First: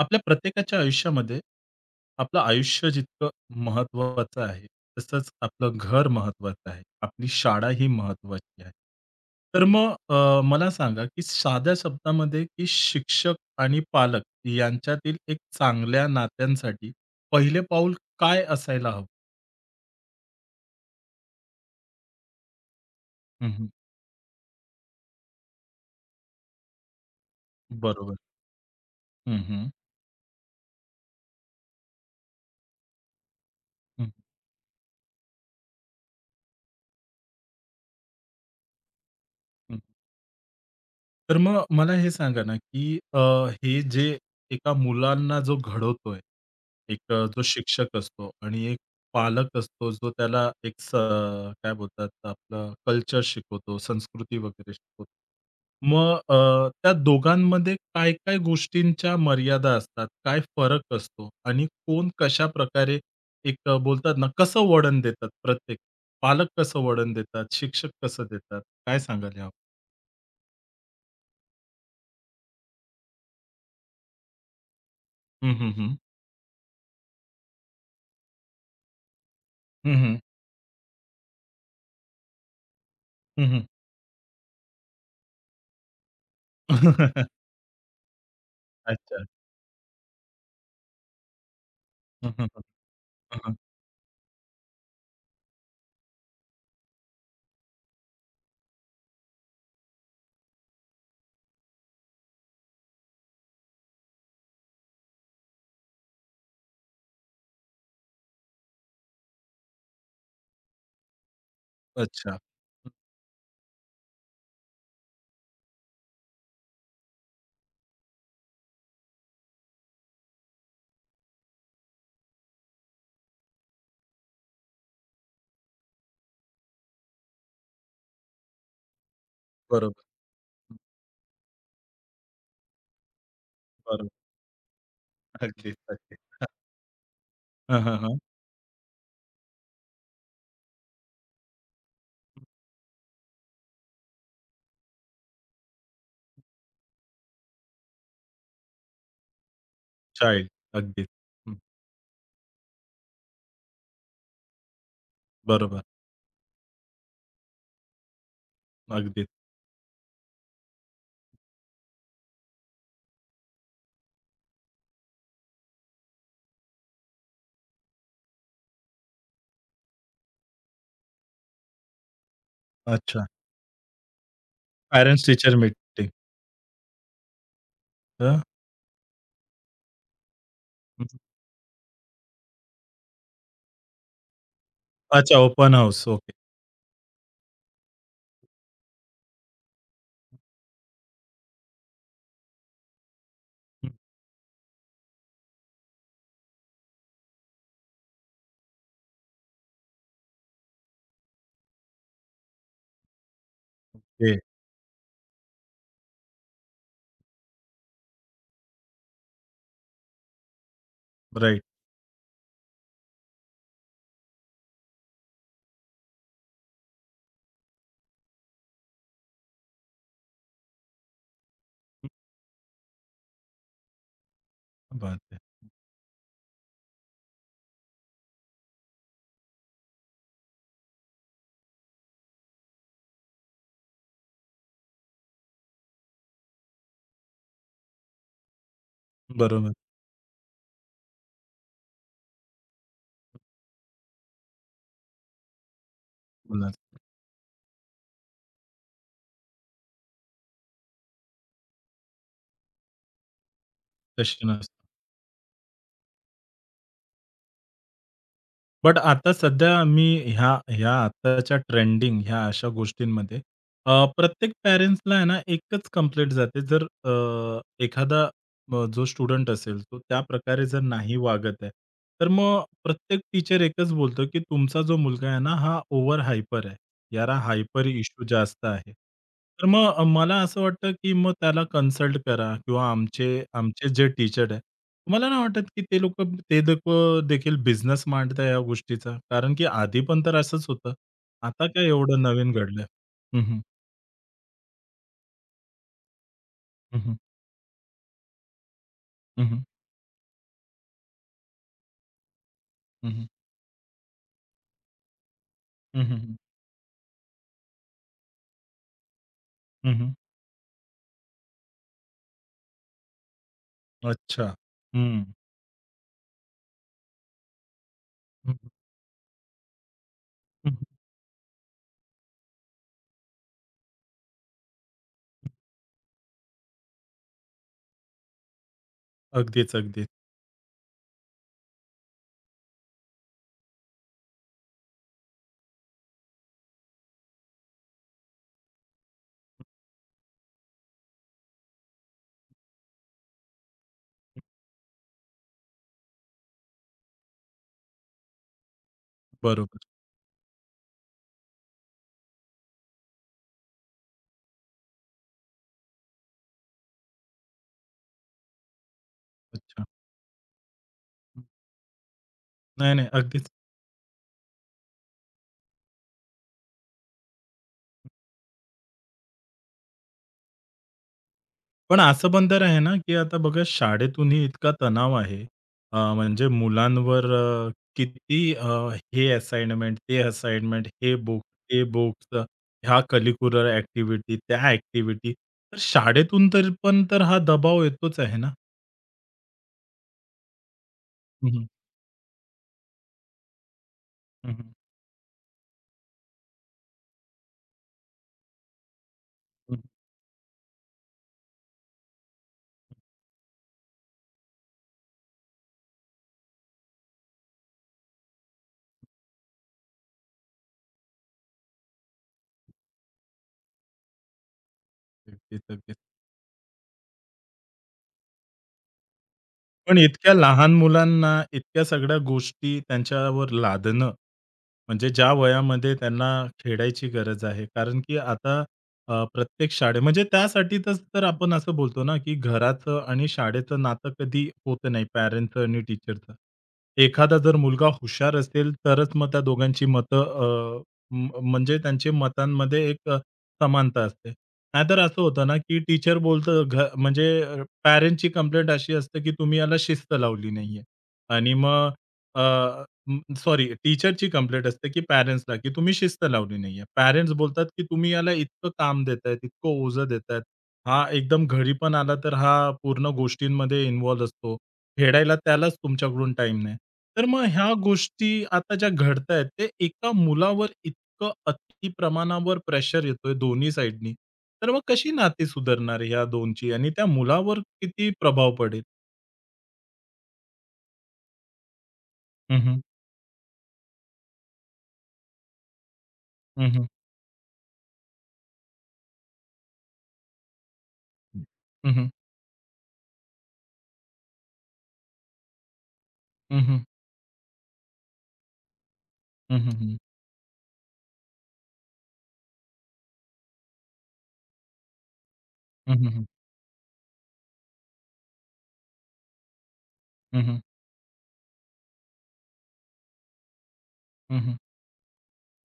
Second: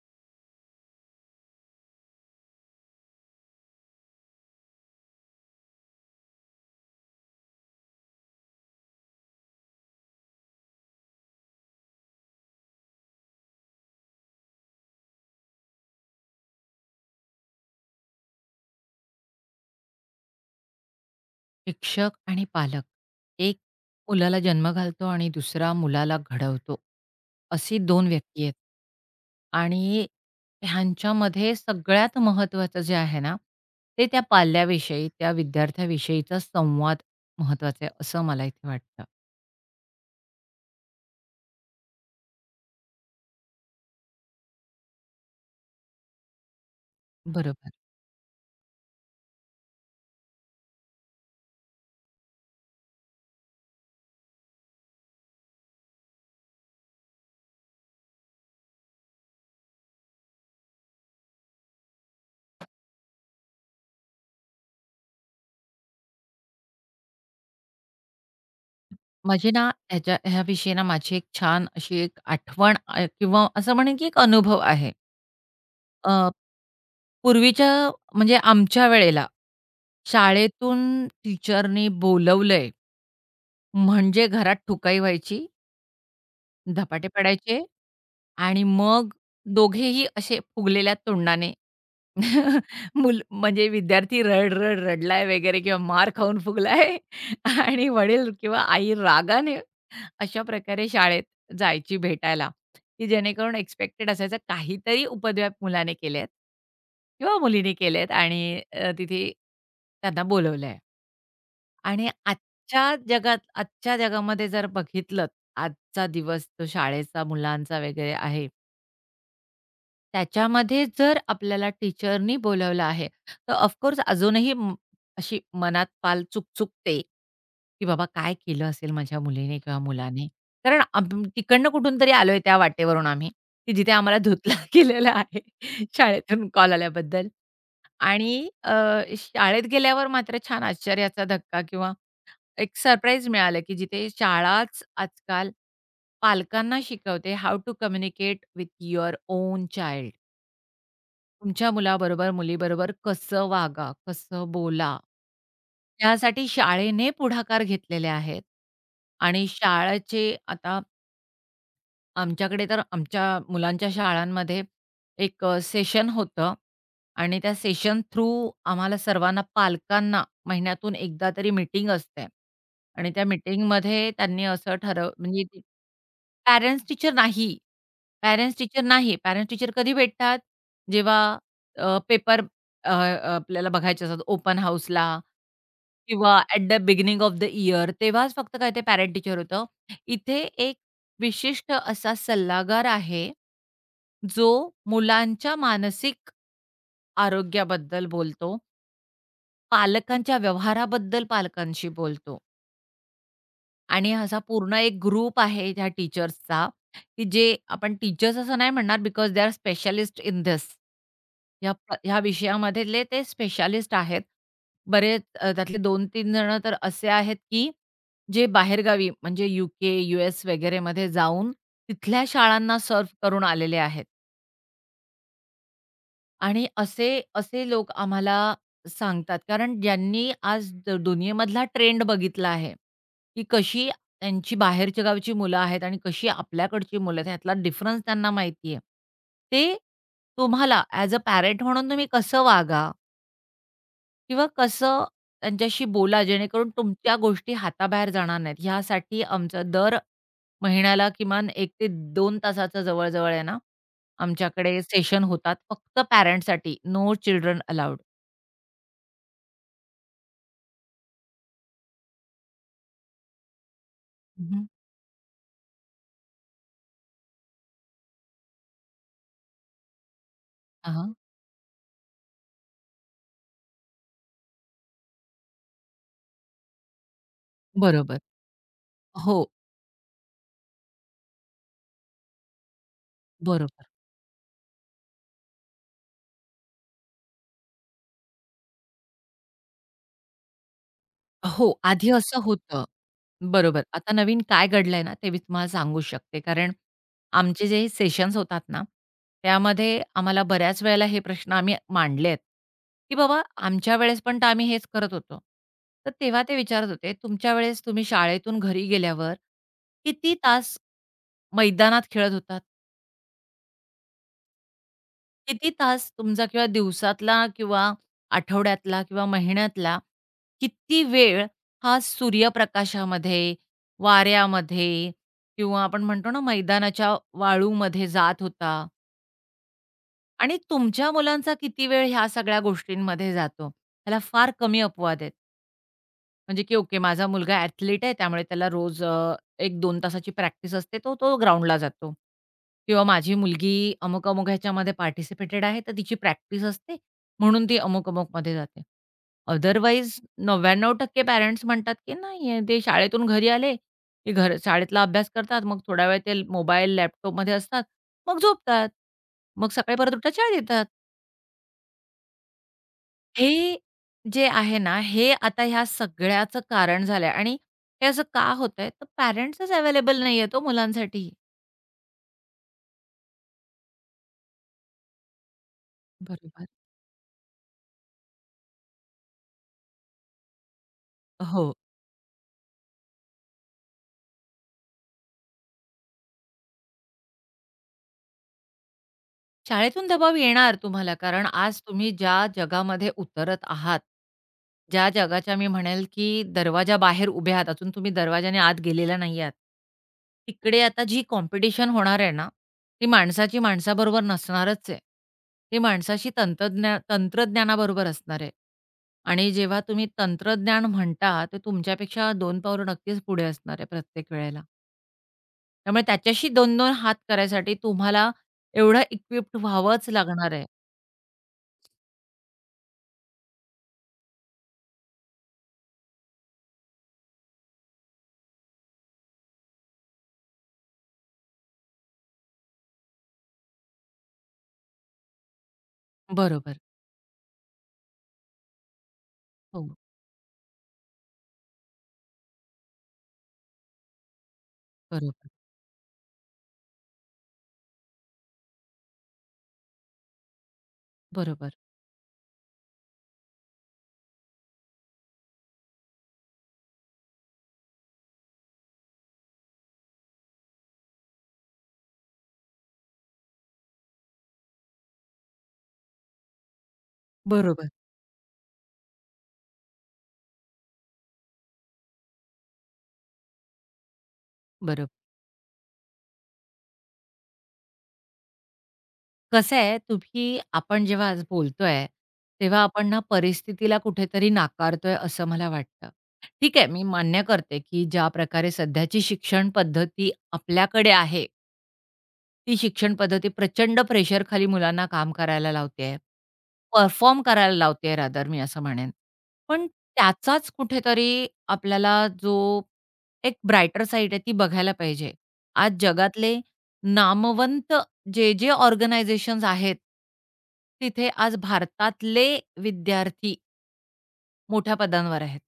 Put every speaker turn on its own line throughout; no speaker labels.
आपल्या प्रत्येकाच्या आयुष्यामध्ये आपलं आयुष्य जितकं महत्त्वाचं आहे, तसंच आपलं घर महत्त्वाचं आहे. आपली शाळा ही महत्त्वाची आहे. तर मग मला सांगा, की साध्या शब्दामध्ये, की शिक्षक आणि पालक यांच्यातील एक चांगल्या नात्यांसाठी पहिले पाऊल काय असायला हवं?
शिक्षक आणि पालक एक
हं,
मुलाला जन्म घालतो आणि दुसरा मुलाला घडवतो अशी दोन
बरोबर.
व्यक्ती आहेत.
हं, हं.
आणि ह्यांच्यामध्ये सगळ्यात महत्त्वाचं जे आहे ना, ते त्या पाल्याविषयी त्या विद्यार्थ्याविषयीचा संवाद महत्त्वाचा आहे असं मला इथे वाटतं.
तर मग मला हे सांगा ना, की हे जे एका मुलांना जो घडवतोय, एक जो
बरोबर.
शिक्षक असतो आणि एक पालक असतो, जो त्याला एक काय बोलतात आपलं कल्चर शिकवतो, संस्कृती वगैरे शिकवतो. मग त्या दोघांमध्ये काय-काय गोष्टींच्या मर्यादा असतात? काय फरक असतो? आणि कोण कशाप्रकारे एक बोलतात ना, कसं वळण देतात प्रत्येक? पालक कसं वळण देतात? शिक्षक कसं देतात? काय सांगाल यावर?
माझी ना ह्याच्या ह्याविषयी ना माझी एक छान अशी एक आठवण किंवा असं म्हणेन की एक अनुभव आहे.
हं, हं, हं.
अ, पूर्वीच्या म्हणजे आमच्या वेळेला,
हं,
शाळेतून टीचरनी बोलवलंय.
हं, हं.
म्हणजे घरात ठुकाई व्हायची, धपाटे पडायचे आणि मग
अच्छा.
दोघेही असे फुगलेल्या तोंडाने
हं, हं, हं.
मुल
हं, हं.
म्हणजे विद्यार्थी रड-रड रडलाय वगैरे किंवा मार खाऊन फुगलाय आणि वडील किंवा आई रागाने अशा प्रकारे शाळेत जायची भेटायला, की जेणेकरून एक्स्पेक्टेड असायचं काहीतरी उपद्व्याप मुलाने केलेत किंवा मुलीने केलेत आणि तिथे त्यांना बोलवलंय. आणि
अच्छा. हं,
आजच्या जगामध्ये जर बघितलंत, आजचा दिवस तो शाळेचा, मुलांचा वगैरे आहे. त्याच्यामध्ये जर आपल्याला टीचरनी बोलावलं आहे, तर ऑफकोर्स अजूनही अशी मनात पाल चुकचुकते, की बाबा काय केलं असेल माझ्या मुलीने किंवा
बरोबर.
मुलाने?
हं,
कारण तिकडनं कुठून तरी आलोय त्या वाटेवरून आम्ही, की जिथे
बरोबर.
आम्हाला धुतला गेलेला आहे
अगदीच, अगदीच.
शाळेतून कॉल आल्याबद्दल.
हं, हं, हं.
आणि शाळेत गेल्यावर मात्र छान आश्चर्याचा धक्का किंवा एक सरप्राईज मिळालं, की जिथे शाळाच आजकाल पालकांना शिकवते, how to communicate with your own child.
Child. अगदीच. हं,
तुमच्या मुलाबरोबर, मुलीबरोबर कसं वागा, कसं बोला,
बरोबर.
त्यासाठी शाळेने पुढाकार घेतलेले आहेत.
अगदीच.
आणि शाळेचे आता आमच्याकडे तर आमच्या मुलांच्या शाळांमध्ये एक सेशन होतं आणि त्या सेशन थ्रू आम्हाला सर्वांना पालकांना महिन्यातून एकदा तरी मीटिंग असते. आणि त्या
अच्छा.
मीटिंगमध्ये त्यांनी असं
पॅरेंट्स
म्हणजे
टीचर
ती
मीटिंग.
पॅरेंट्स टीचर नाही.
हं,
पॅरेंट्स टीचर नाही. पॅरेंट्स टीचर कधी भेटतात?
हं.
जेव्हा पेपर आपल्याला बघायचे असतात ओपन हाऊसला
अच्छा ओपन हाऊस. ओके.
किंवा at the beginning of the year, तेव्हाच फक्त काय ते पॅरेंट टीचर होतं. इथे एक विशिष्ट असा सल्लागार आहे, जो मुलांच्या मानसिक आरोग्याबद्दल बोलतो, पालकांच्या व्यवहाराबद्दल पालकांशी बोलतो. आणि
हे
असा पूर्ण एक ग्रुप आहे ह्या टीचर्सचा, की जे आपण टीचर्स असं नाही म्हणणार, because they are specialist in this,
right.
ह्या विषयामधले ते स्पेशालिस्ट आहेत. बरेच त्यातले 2-3 जण तर असे आहेत, की जे बाहेरगावी म्हणजे यू-के, यू-एस वगैरेमध्ये जाऊन तिथल्या शाळांना सर्व्ह करून आलेले आहेत.
बात है.
आणि असे असे लोक आम्हाला सांगतात, कारण ज्यांनी आज दुनियेमधला ट्रेंड बघितला आहे, की कशी त्यांची बाहेरच्या गावची मुलं आहेत आणि कशी आपल्याकडची मुलं आहेत, ह्यातला डिफरन्स त्यांना माहिती आहे.
बरोबर.
ते तुम्हाला ॲज अ पॅरंट म्हणून तुम्ही कसं वागा किंवा कसं त्यांच्याशी बोला, जेणेकरून
मुलाचं.
तुमच्या गोष्टी हाताबाहेर जाणार नाहीत, ह्यासाठी आमचं दर महिन्याला किमान एक ते दोन तासाचं जवळ-जवळ आहे ना,
तशी नसते.
आमच्याकडे सेशन होतात फक्त पॅरेंट्ससाठी. No children allowed.
बट आता सध्या मी ह्या ह्या आत्ताच्या ट्रेंडिंग ह्या अशा गोष्टींमध्ये
हं,
प्रत्येक
हं.
पॅरेंट्सला आहे ना एकच कंप्लेंट जाते. जर एखादा जो स्टुडंट असेल, तो त्या प्रकारे जर नाही वागत आहे, तर मग प्रत्येक टीचर एकच बोलतो, की तुमचा जो मुलगा आहे ना, हा ओव्हर हायपर आहे. याला हायपर
बरोबर.
इश्यू जास्त आहे.
हो.
तर मग मला असं वाटतं, की मग त्याला कन्सल्ट करा किंवा आमचे
बरोबर.
आमचे जे टीचर आहे. मला नाही वाटत, की ते लोकं देखील बिझनेस मांडताय या गोष्टीचा. कारण की आधी पण तर असंच होतं. आता
हो,
काय
आधी
एवढं
असं
नवीन घडलंय?
होतं.
हं, हं.
बरोबर. आता नवीन काय घडलंय ना, ते मी तुम्हाला सांगू शकते. कारण
हं, हं.
आमचे जे सेशन्स होतात ना,
हं, हं.
त्यामध्ये आम्हाला बऱ्याच वेळेला हे प्रश्न आम्ही मांडलेत, की
हं,
बाबा आमच्या वेळेस पण तर आम्ही हेच करत होतो. तर तेव्हा ते विचारत होते, "तुमच्या वेळेस तुम्ही शाळेतून घरी गेल्यावर किती तास मैदानात खेळत होतात?"
अच्छा. हं.
किती तास तुमचा किंवा दिवसातला किंवा
हं, हं.
आठवड्यातला किंवा महिन्यातला किती वेळ हा सूर्यप्रकाशामध्ये, वाऱ्यामध्ये किंवा आपण म्हणतो ना मैदानाच्या वाळूमध्ये जात होता?
अगदीच, अगदीच.
आणि तुमच्या मुलांचा किती वेळ ह्या सगळ्या गोष्टींमध्ये जातो? ह्याला फार कमी अपवाद आहेत. म्हणजे की ओके, माझा मुलगा ॲथलीट आहे, त्यामुळे त्याला रोज 1-2 तासाची प्रॅक्टिस असते, तो तो ग्राउंडला जातो. किंवा माझी मुलगी अमुक-अमुक ह्याच्यामध्ये पार्टिसिपेटेड आहे, तर तिची प्रॅक्टिस असते, म्हणून ती अमुक-अमुकमध्ये जाते.
बरोबर.
अदरवाईज 99% पॅरेंट्स म्हणतात, की नाही हे ते शाळेतून घरी आले, की घर शाळेतला अभ्यास करतात, मग थोडा वेळ ते मोबाईल, लॅपटॉपमध्ये असतात, मग झोपतात. मग
अच्छा.
सकाळी परत उठतात, शाळेत येतात.
नाही, नाही. अगदीच.
हे जे आहे ना, हे आता ह्या सगळ्याचं कारण झालंय. आणि हे असं का होतंय? तर पॅरेंट्सच अवेलेबल नाहीयेत ओ मुलांसाठी.
पण असं पण तर आहे ना, की आता बघा शाळेतूनही इतका तणाव आहे. म्हणजे
बरोबर.
मुलांवर किती हे असाइनमेंट, ते असाइनमेंट, हे बुक,
हो.
ते बुक्स, ह्या करिक्युलर ॲक्टिव्हिटी, त्या ॲक्टिव्हिटी. तर शाळेतून तर पण तर हा दबाव येतोच आहे ना.
शाळेतून दबाव येणार तुम्हाला, कारण
हं, हं.
आज तुम्ही ज्या जगामध्ये उतरत आहात,
हं,
ज्या जगाच्या मी म्हणेल, की दरवाजाबाहेर उभे आहात, अजून तुम्ही दरवाजाने आत गेलेला नाही आहात. तिकडे आता जी कॉम्पिटिशन होणार आहे ना, ती माणसाची माणसाबरोबर नसणारच आहे. ती माणसाशी तंत्रज्ञानाबरोबर असणार आहे. आणि जेव्हा तुम्ही तंत्रज्ञान म्हणता, ते तुमच्यापेक्षा 2 पावलं नक्कीच पुढे असणार आहे प्रत्येक वेळेला.
अगदीच, अगदीच.
त्यामुळे त्याच्याशी 2-2 हात करायसाठी तुम्हाला एवढं इक्विप्ड
पण
व्हावंच
इतक्या
लागणार आहे.
लहान मुलांना इतक्या सगळ्या गोष्टी त्यांच्यावर लादणं, म्हणजे ज्या वयामध्ये त्यांना खेळायची गरज आहे. कारण की आता प्रत्येक शाळे म्हणजे त्यासाठीच तर आपण असं बोलतो ना, की घराचं आणि शाळेचं नातं कधी होत नाही, पॅरेंट्सचं आणि टीचरचं.
बरोबर.
एखादा जर मुलगा हुशार असेल, तरच मग त्या दोघांची
हो.
मतं म्हणजे त्यांचे मतांमध्ये एक समानता असते. नाहीतर असं होतं
बरोबर,
ना, की टीचर बोलतं म्हणजे कंप्लेंट अशी असते, की तुम्ही याला शिस्त लावली नाहीये. आणि
बरोबर,
मग सॉरी टीचरची कंप्लेंट असते, की पॅरेंट्सला, की तुम्ही शिस्त लावली नाहीये. पॅरेंट्स बोलतात, की तुम्ही याला इतकं काम देतायत, इतकं ओझं देतायत. हा एकदम घरी पण आला तर हा पूर्ण गोष्टींमध्ये इन्व्हॉल्व असतो. खेळायला त्यालाच तुमच्याकडून टाईम नाही. तर मग ह्या
बरोबर,
गोष्टी आता ज्या घडतायत, ते एका मुलावर इतकं अति प्रमाणावर प्रेशर येतोय दोन्ही साइडनी, तर मग कशी
बरोबर.
नाती सुधारणार ह्या दोनची आणि त्या मुलावर किती प्रभाव पडेल?
कसं आहे तुम्ही आपण जेव्हा आज बोलतोय,
हं, हं.
तेव्हा आपण ना परिस्थितीला कुठेतरी नाकारतोय असं मला वाटतं.
हं,
ठीक
हं.
आहे, मी मान्य करते, की ज्या प्रकारे सध्याची शिक्षण पद्धती आपल्याकडे आहे,
हं, हं.
ती शिक्षण पद्धती प्रचंड प्रेशरखाली मुलांना काम करायला लावते,
हं, हं.
परफॉर्म करायला लावते, रादर मी असं म्हणेन.
हं, हं,
पण
हं.
त्याचाच कुठेतरी आपल्याला जो एक ब्राइटर साइड आहे ती बघायला पाहिजे. आज
हं, हं, हं.
जगातले नामवंत जे-जे ऑर्गनायझेशन्स आहेत,
हं, हं.
तिथे आज भारतातले विद्यार्थी
हं,
मोठ्या पदांवर आहेत.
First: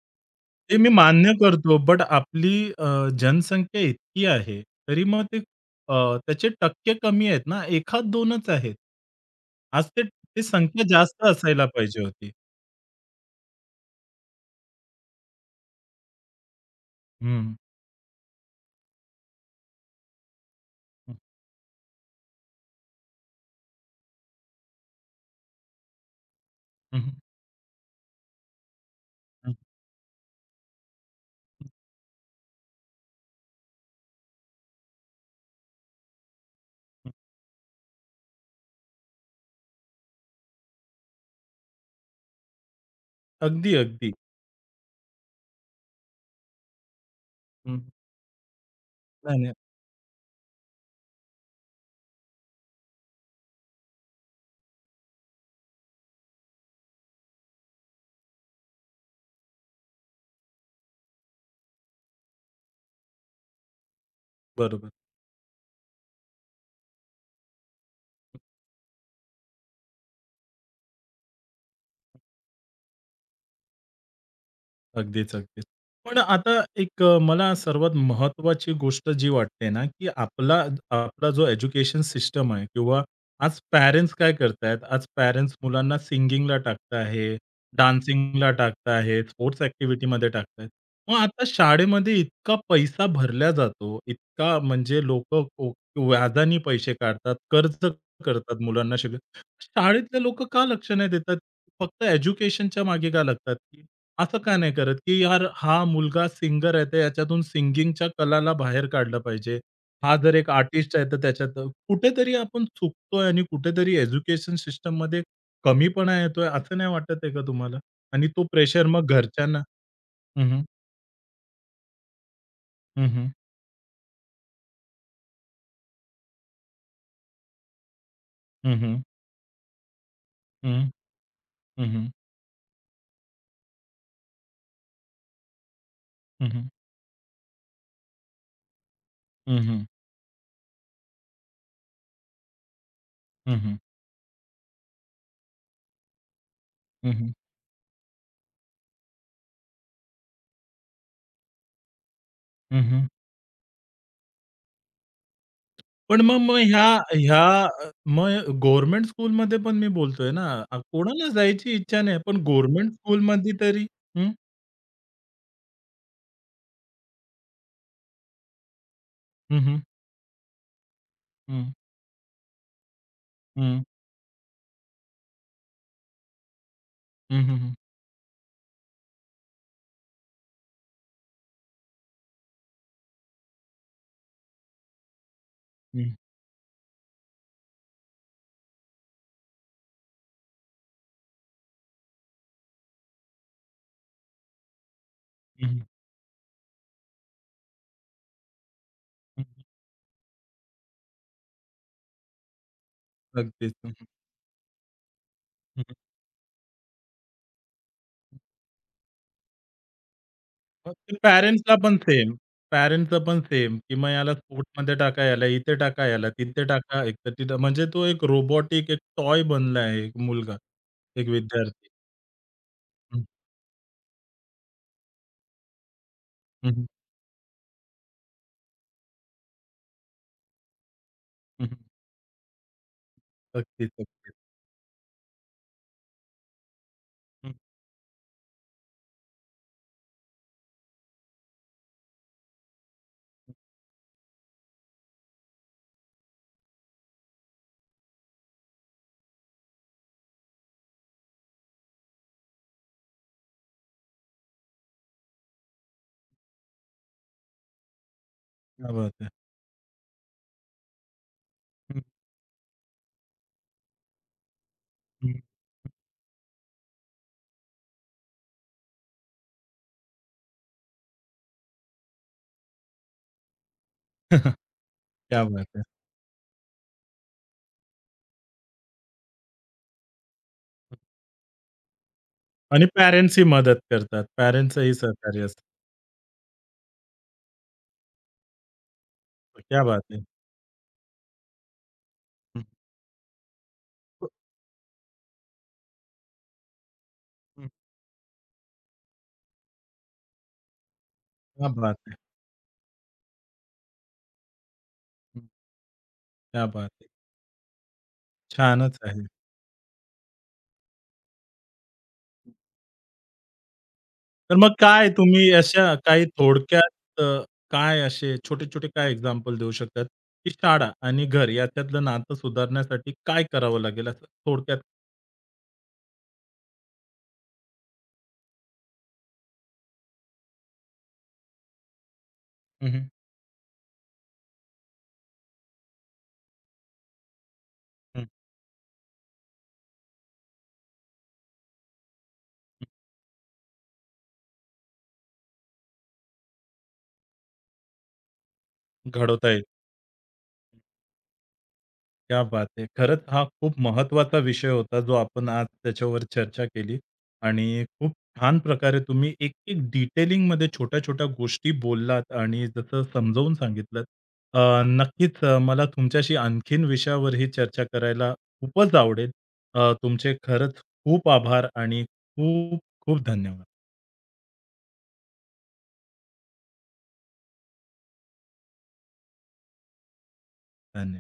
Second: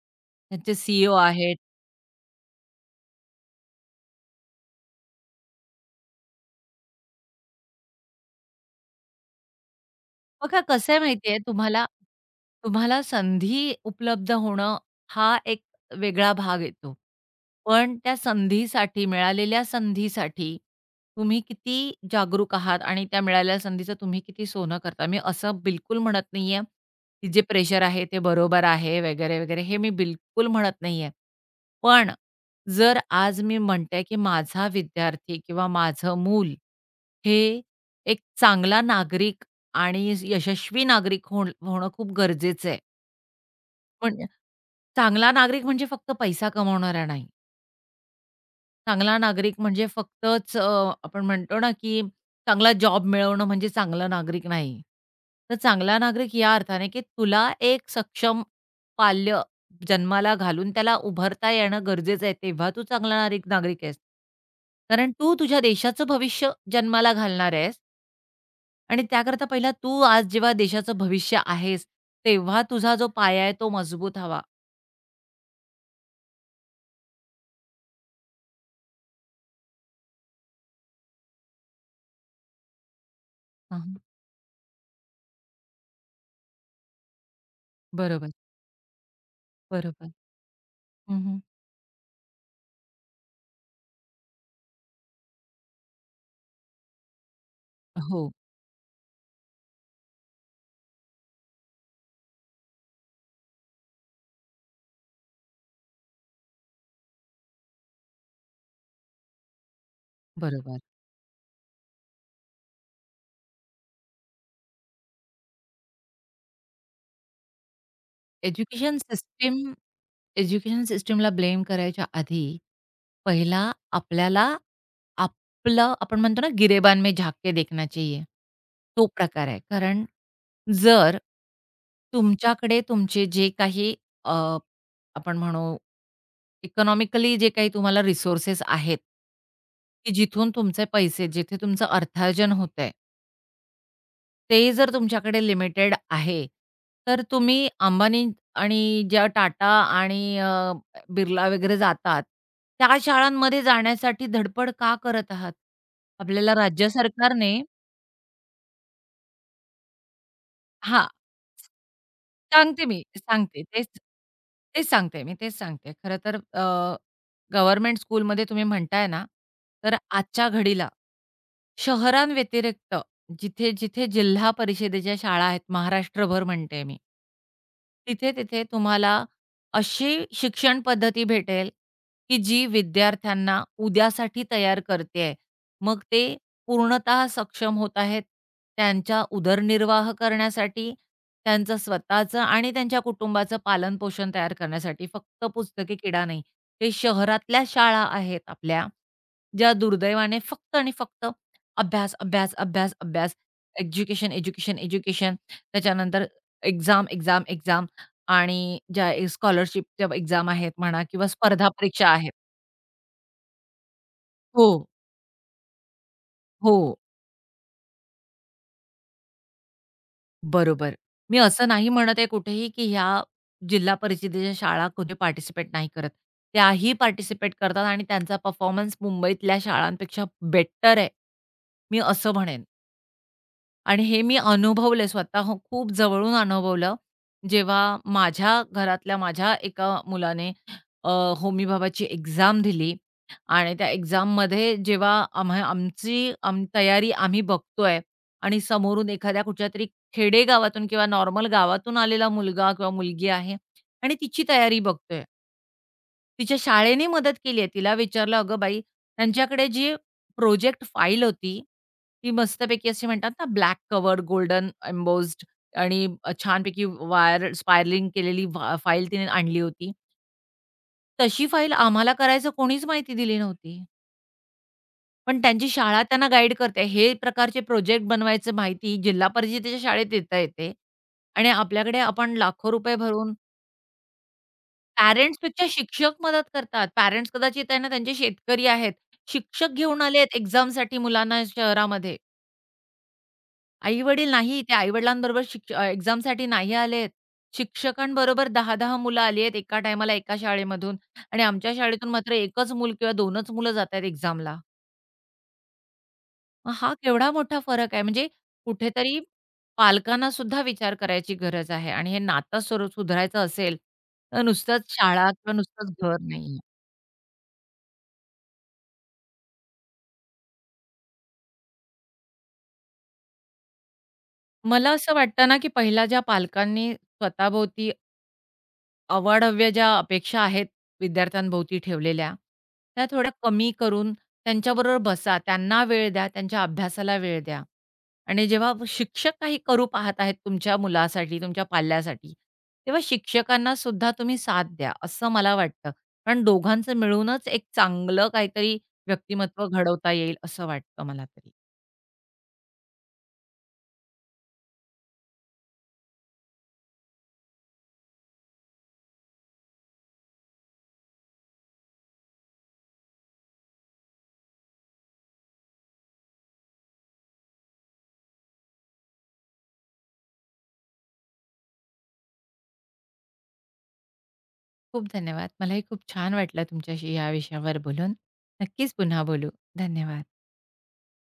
त्यांचे
ते मी
सी
मान्य
आहेत,
करतो, बट आपली अ, जनसंख्या इतकी आहे, तरी मग ते अ, त्याचे टक्के कमी आहेत ना, 1-2च आहेत. आज ते ती
बघा
संख्या
कसं आहे
जास्त
माहिती
असायला
तुम्हाला,
पाहिजे होती.
तुम्हाला संधी उपलब्ध होणं हा एक वेगळा भाग येतो.
हं.
पण त्या संधीसाठी, मिळालेल्या संधीसाठी
हं,
तुम्ही किती जागरूक आहात आणि त्या मिळालेल्या संधीचं तुम्ही किती सोनं करता. मी असं बिलकुल म्हणत नाही आहे,
हं, हं,
की जे प्रेशर आहे ते बरोबर आहे वगैरे,
हं, हं.
वगैरे, हे मी बिलकुल म्हणत नाही. पण जर आज मी म्हणते, की माझा विद्यार्थी किंवा माझं मूल हे एक चांगला नागरिक आणि यशस्वी नागरिक होणं खूप गरजेचं आहे.
अगदी, अगदी.
म्हणजे चांगला नागरिक म्हणजे फक्त पैसा कमावणारा नाही.
हं.
चांगला
नाही, नाही.
नागरिक म्हणजे फक्तच आपण म्हणतो ना, की चांगला जॉब मिळवणं म्हणजे चांगला नागरिक नाही. तर चांगला नागरिक या अर्थाने, की तुला एक सक्षम पाल्य जन्माला घालून त्याला उभरता येणं गरजेचं आहे. तेव्हा तू चांगला नागरिक नागरिक आहेस.
बरोबर.
कारण तू तुझ्या देशाचं भविष्य जन्माला घालणार आहेस. आणि त्याकरता पहिला तू आज जेव्हा देशाचं भविष्य आहेस, तेव्हा तुझा जो पाया आहे तो मजबूत हवा.
अगदीच, अगदीच. पण आता एक मला सर्वात महत्त्वाची गोष्ट जी वाटते ना, की आपला आपला जो एज्युकेशन सिस्टम आहे किंवा आज
हां, हां.
पॅरेंट्स काय करतायत, आज पॅरेंट्स मुलांना सिंगिंगला टाकत आहे,
बरोबर,
डान्सिंगला टाकत आहेत, स्पोर्ट्स
बरोबर.
ॲक्टिव्हिटीमध्ये टाकतायत. मग
हं, हं.
आता शाळेमध्ये इतका पैसा भरला जातो, इतका म्हणजे लोकं को व्याजाने पैसे काढतात, कर्ज
हो,
करतात मुलांना शाळेतले लोकं का लक्ष नाही देतात? फक्त एज्युकेशनच्या मागे का लागतात? असं का नाही करत, की यार हा मुलगा सिंगर आहे, तर याच्यातून सिंगिंगच्या कलाला बाहेर काढलं पाहिजे. हा जर एक
बरोबर.
आर्टिस्ट आहे, तर त्याच्यात कुठेतरी आपण चुकतोय आणि कुठेतरी एज्युकेशन सिस्टममध्ये कमीपणा येतोय, असं नाही वाटत आहे का तुम्हाला? आणि तो प्रेशर
एज्युकेशन
मग
सिस्टम
घरच्यांना. हं, हं.
एज्युकेशन सिस्टमला ब्लेम करायच्या आधी,
हं, हं.
पहिला आपल्याला आपलं आपण म्हणतो ना, गिरेबान में झाँक देखना चाहिए,
हं, हं.
तो प्रकार आहे. कारण
हं,
जर
हं. हं,
तुमच्याकडे तुमचे जे काही अ, आपण म्हणू
हं.
इकॉनॉमिकली जे काही तुम्हाला रिसोर्सेस आहेत,
हं, हं.
की जिथून तुमचे पैसे जिथे तुमचं अर्थार्जन होतंय,
हं,
ते जर तुमच्याकडे लिमिटेड आहे, तर तुम्ही अंबानी आणि ज्या टाटा आणि बिर्ला वगैरे जातात, त्या शाळांमध्ये जाण्यासाठी धडपड का करत आहात?
पण मग
आपल्याला
मग ह्या
राज्य
ह्या
सरकारने
अ, मग गव्हर्नमेंट स्कूलमध्ये पण मी बोलतोय ना,
हां.
कोणाला जायची इच्छा नाही, पण
सांगते
गव्हर्नमेंट
मी,
स्कूलमध्ये
सांगते.
तरी.
तेच तेच सांगते मी, तेच सांगते. खरं तर गव्हर्नमेंट स्कूलमध्ये तुम्ही म्हणताय ना,
हं, हं.
तर आजच्या घडीला
हं, हं.
शहरांव्यतिरिक्त जिथे-जिथे जिल्हा परिषदेच्या शाळा आहेत, महाराष्ट्रभर म्हणते मी.
हं, हं, हं.
तिथे-तिथे तुम्हाला अशी शिक्षण पद्धती भेटेल, की जी विद्यार्थ्यांना उद्यासाठी तयार करतेय.
हं,
मग
हं,
ते पूर्णतः सक्षम होत आहेत, त्यांच्या उदरनिर्वाह करण्यासाठी, त्यांचं स्वतःचं आणि त्यांच्या कुटुंबाचं पालन तयार करण्यासाठी. फक्त
हं.
पुस्तकी किडा नाही. हे शहरातल्या शाळा आहेत आपल्या, ज्या दुर्दैवाने फक्त आणि फक्त अभ्यास, अभ्यास, अभ्यास, अभ्यास.
अगदीच. हं,
एज्युकेशन, एज्युकेशन, एज्युकेशन.
हं, हं.
त्याच्यानंतर एक्झाम, एक्झाम, एक्झाम आणि ज्या स्कॉलरशिपच्या एक्झाम आहेत म्हणा किंवा स्पर्धा
पॅरेंट्सला पण
परीक्षा आहेत.
सेम. पॅरेंट्सचं पण सेम, की मग याला
हो,
स्पोर्ट्समध्ये टाका, याला इथे टाका, याला तिथे
हो.
टाका, एक तर तिथं म्हणजे तो एक रोबोटिक एक टॉय बनला आहे एक मुलगा,
बरोबर.
एक
मी असं
विद्यार्थी.
नाही म्हणत आहे कुठेही, की ह्या
हं,
जिल्हा परिषदेच्या शाळा कुठे पार्टिसिपेट नाही करत.
हं, हं.
त्याही पार्टिसिपेट करतात आणि त्यांचा परफॉर्मन्स मुंबईतल्या शाळांपेक्षा बेटर आहे,
हं, हं.
मी असं म्हणेन.
अगदीच,
आणि हे
अगदीच.
मी अनुभवलं स्वतः हो, खूप जवळून अनुभवलं.
हं.
जेव्हा माझ्या घरातल्या माझ्या एका मुलाने अ, होमी भाबाची एक्झाम दिली आणि त्या एक्झाममध्ये जेव्हा आम्हा आमची आम तयारी आम्ही बघतोय आणि समोरून एखाद्या कुठच्यातरी खेडेगावातून किंवा नॉर्मल गावातून आलेला मुलगा किंवा मुलगी आहे आणि तिची तयारी बघतोय. तिच्या शाळेने मदत केली आहे. तिला विचारलं, "अगं बाई,
क्या बात है!
त्यांच्याकडे जी प्रोजेक्ट फाईल होती"
हं,
ती मस्तपैकी अशी म्हणतात ना, ब्लॅक कवर्ड, गोल्डन
हं.
एम्बोस्ड आणि छानपैकी वायर स्पायरलिंग केलेली फाईल तिने आणली होती. तशी फाईल आम्हाला करायचं कोणीच माहिती दिली नव्हती. पण
क्या बात
त्यांची
है!
शाळा त्यांना गाईड करते. हे प्रकारचे प्रोजेक्ट बनवायचं माहिती जिल्हा परिषदेच्या शाळेत देता येते. आणि आपल्याकडे आपण लाखो
आणि
रुपये भरून
पॅरेंट्सही मदत करतात. पॅरेंट्सचंही सहकार्य असतं.
पॅरेंट्सपेक्षा शिक्षक मदत करतात. पॅरेंट्स कदाचित आहे ना, त्यांचे शेतकरी आहेत. शिक्षक
क्या बात
घेऊन आले
है!
आहेत एक्झामसाठी मुलांना शहरामध्ये.
हं.
आई-वडील नाही, ते आई-वडिलांबरोबर एक्झामसाठी नाही आलेत.
हं.
शिक्षकांबरोबर 10-10 मुलं आली आहेत एका टायमाला एका शाळेमधून आणि
क्या
आमच्या
बात
शाळेतून
है!
मात्र 1च मूल किंवा 2च मुलं जात आहेत एक्झामला.
हं. क्या
मग
बात
हा केवढा मोठा फरक आहे. म्हणजे
छानच
कुठेतरी
आहे.
पालकांना सुद्धा विचार करायची गरज आहे आणि हे नातं स्वरूप सुधारायचं असेल, तर
तर मग
नुसतंच
काय
शाळा
तुम्ही
किंवा नुसतंच
अशा
घर
काही
नाहीये.
थोडक्यात काय असे छोटे-छोटे काय एक्झाम्पल देऊ शकतात, की शाळा आणि घर याच्यातलं नातं सुधारण्यासाठी काय करावं लागेल असं थोडक्यात?
मला असं वाटतं ना, की पहिला ज्या पालकांनी स्वतःभोवती अवाढव्य ज्या अपेक्षा आहेत विद्यार्थ्यांभोवती ठेवलेल्या,
हं,
त्या
हं.
थोड्या कमी करून त्यांच्याबरोबर बसा, त्यांना वेळ द्या, त्यांच्या अभ्यासाला वेळ द्या.
हं,
आणि जेव्हा शिक्षक काही करू पाहत आहेत तुमच्या मुलासाठी, तुमच्या पाल्यासाठी, तेव्हा शिक्षकांना सुद्धा तुम्ही साथ द्या, असं मला वाटतं. कारण दोघांचं मिळूनच एक चांगलं काहीतरी
घडवता येईल?
व्यक्तिमत्त्व घडवता येईल असं वाटतं मला तरी.
क्या बात है! खरंच हा खूप महत्त्वाचा विषय होता, जो आपण आज त्याच्यावर चर्चा केली आणि खूप छान प्रकारे तुम्ही एक-एक डिटेलिंगमध्ये छोट्या-छोट्या गोष्टी बोललात आणि जसं समजावून सांगितलंत. अ, नक्कीच मला तुमच्याशी आणखीन विषयावर ही चर्चा करायला खूपच आवडेल. तुमचे खरंच खूप आभार आणि खूप खूप धन्यवाद.
खूप धन्यवाद. मलाही खूप छान वाटलं तुमच्याशी या विषयावर बोलून. नक्कीच पुन्हा बोलू. धन्यवाद.
धन्यवाद.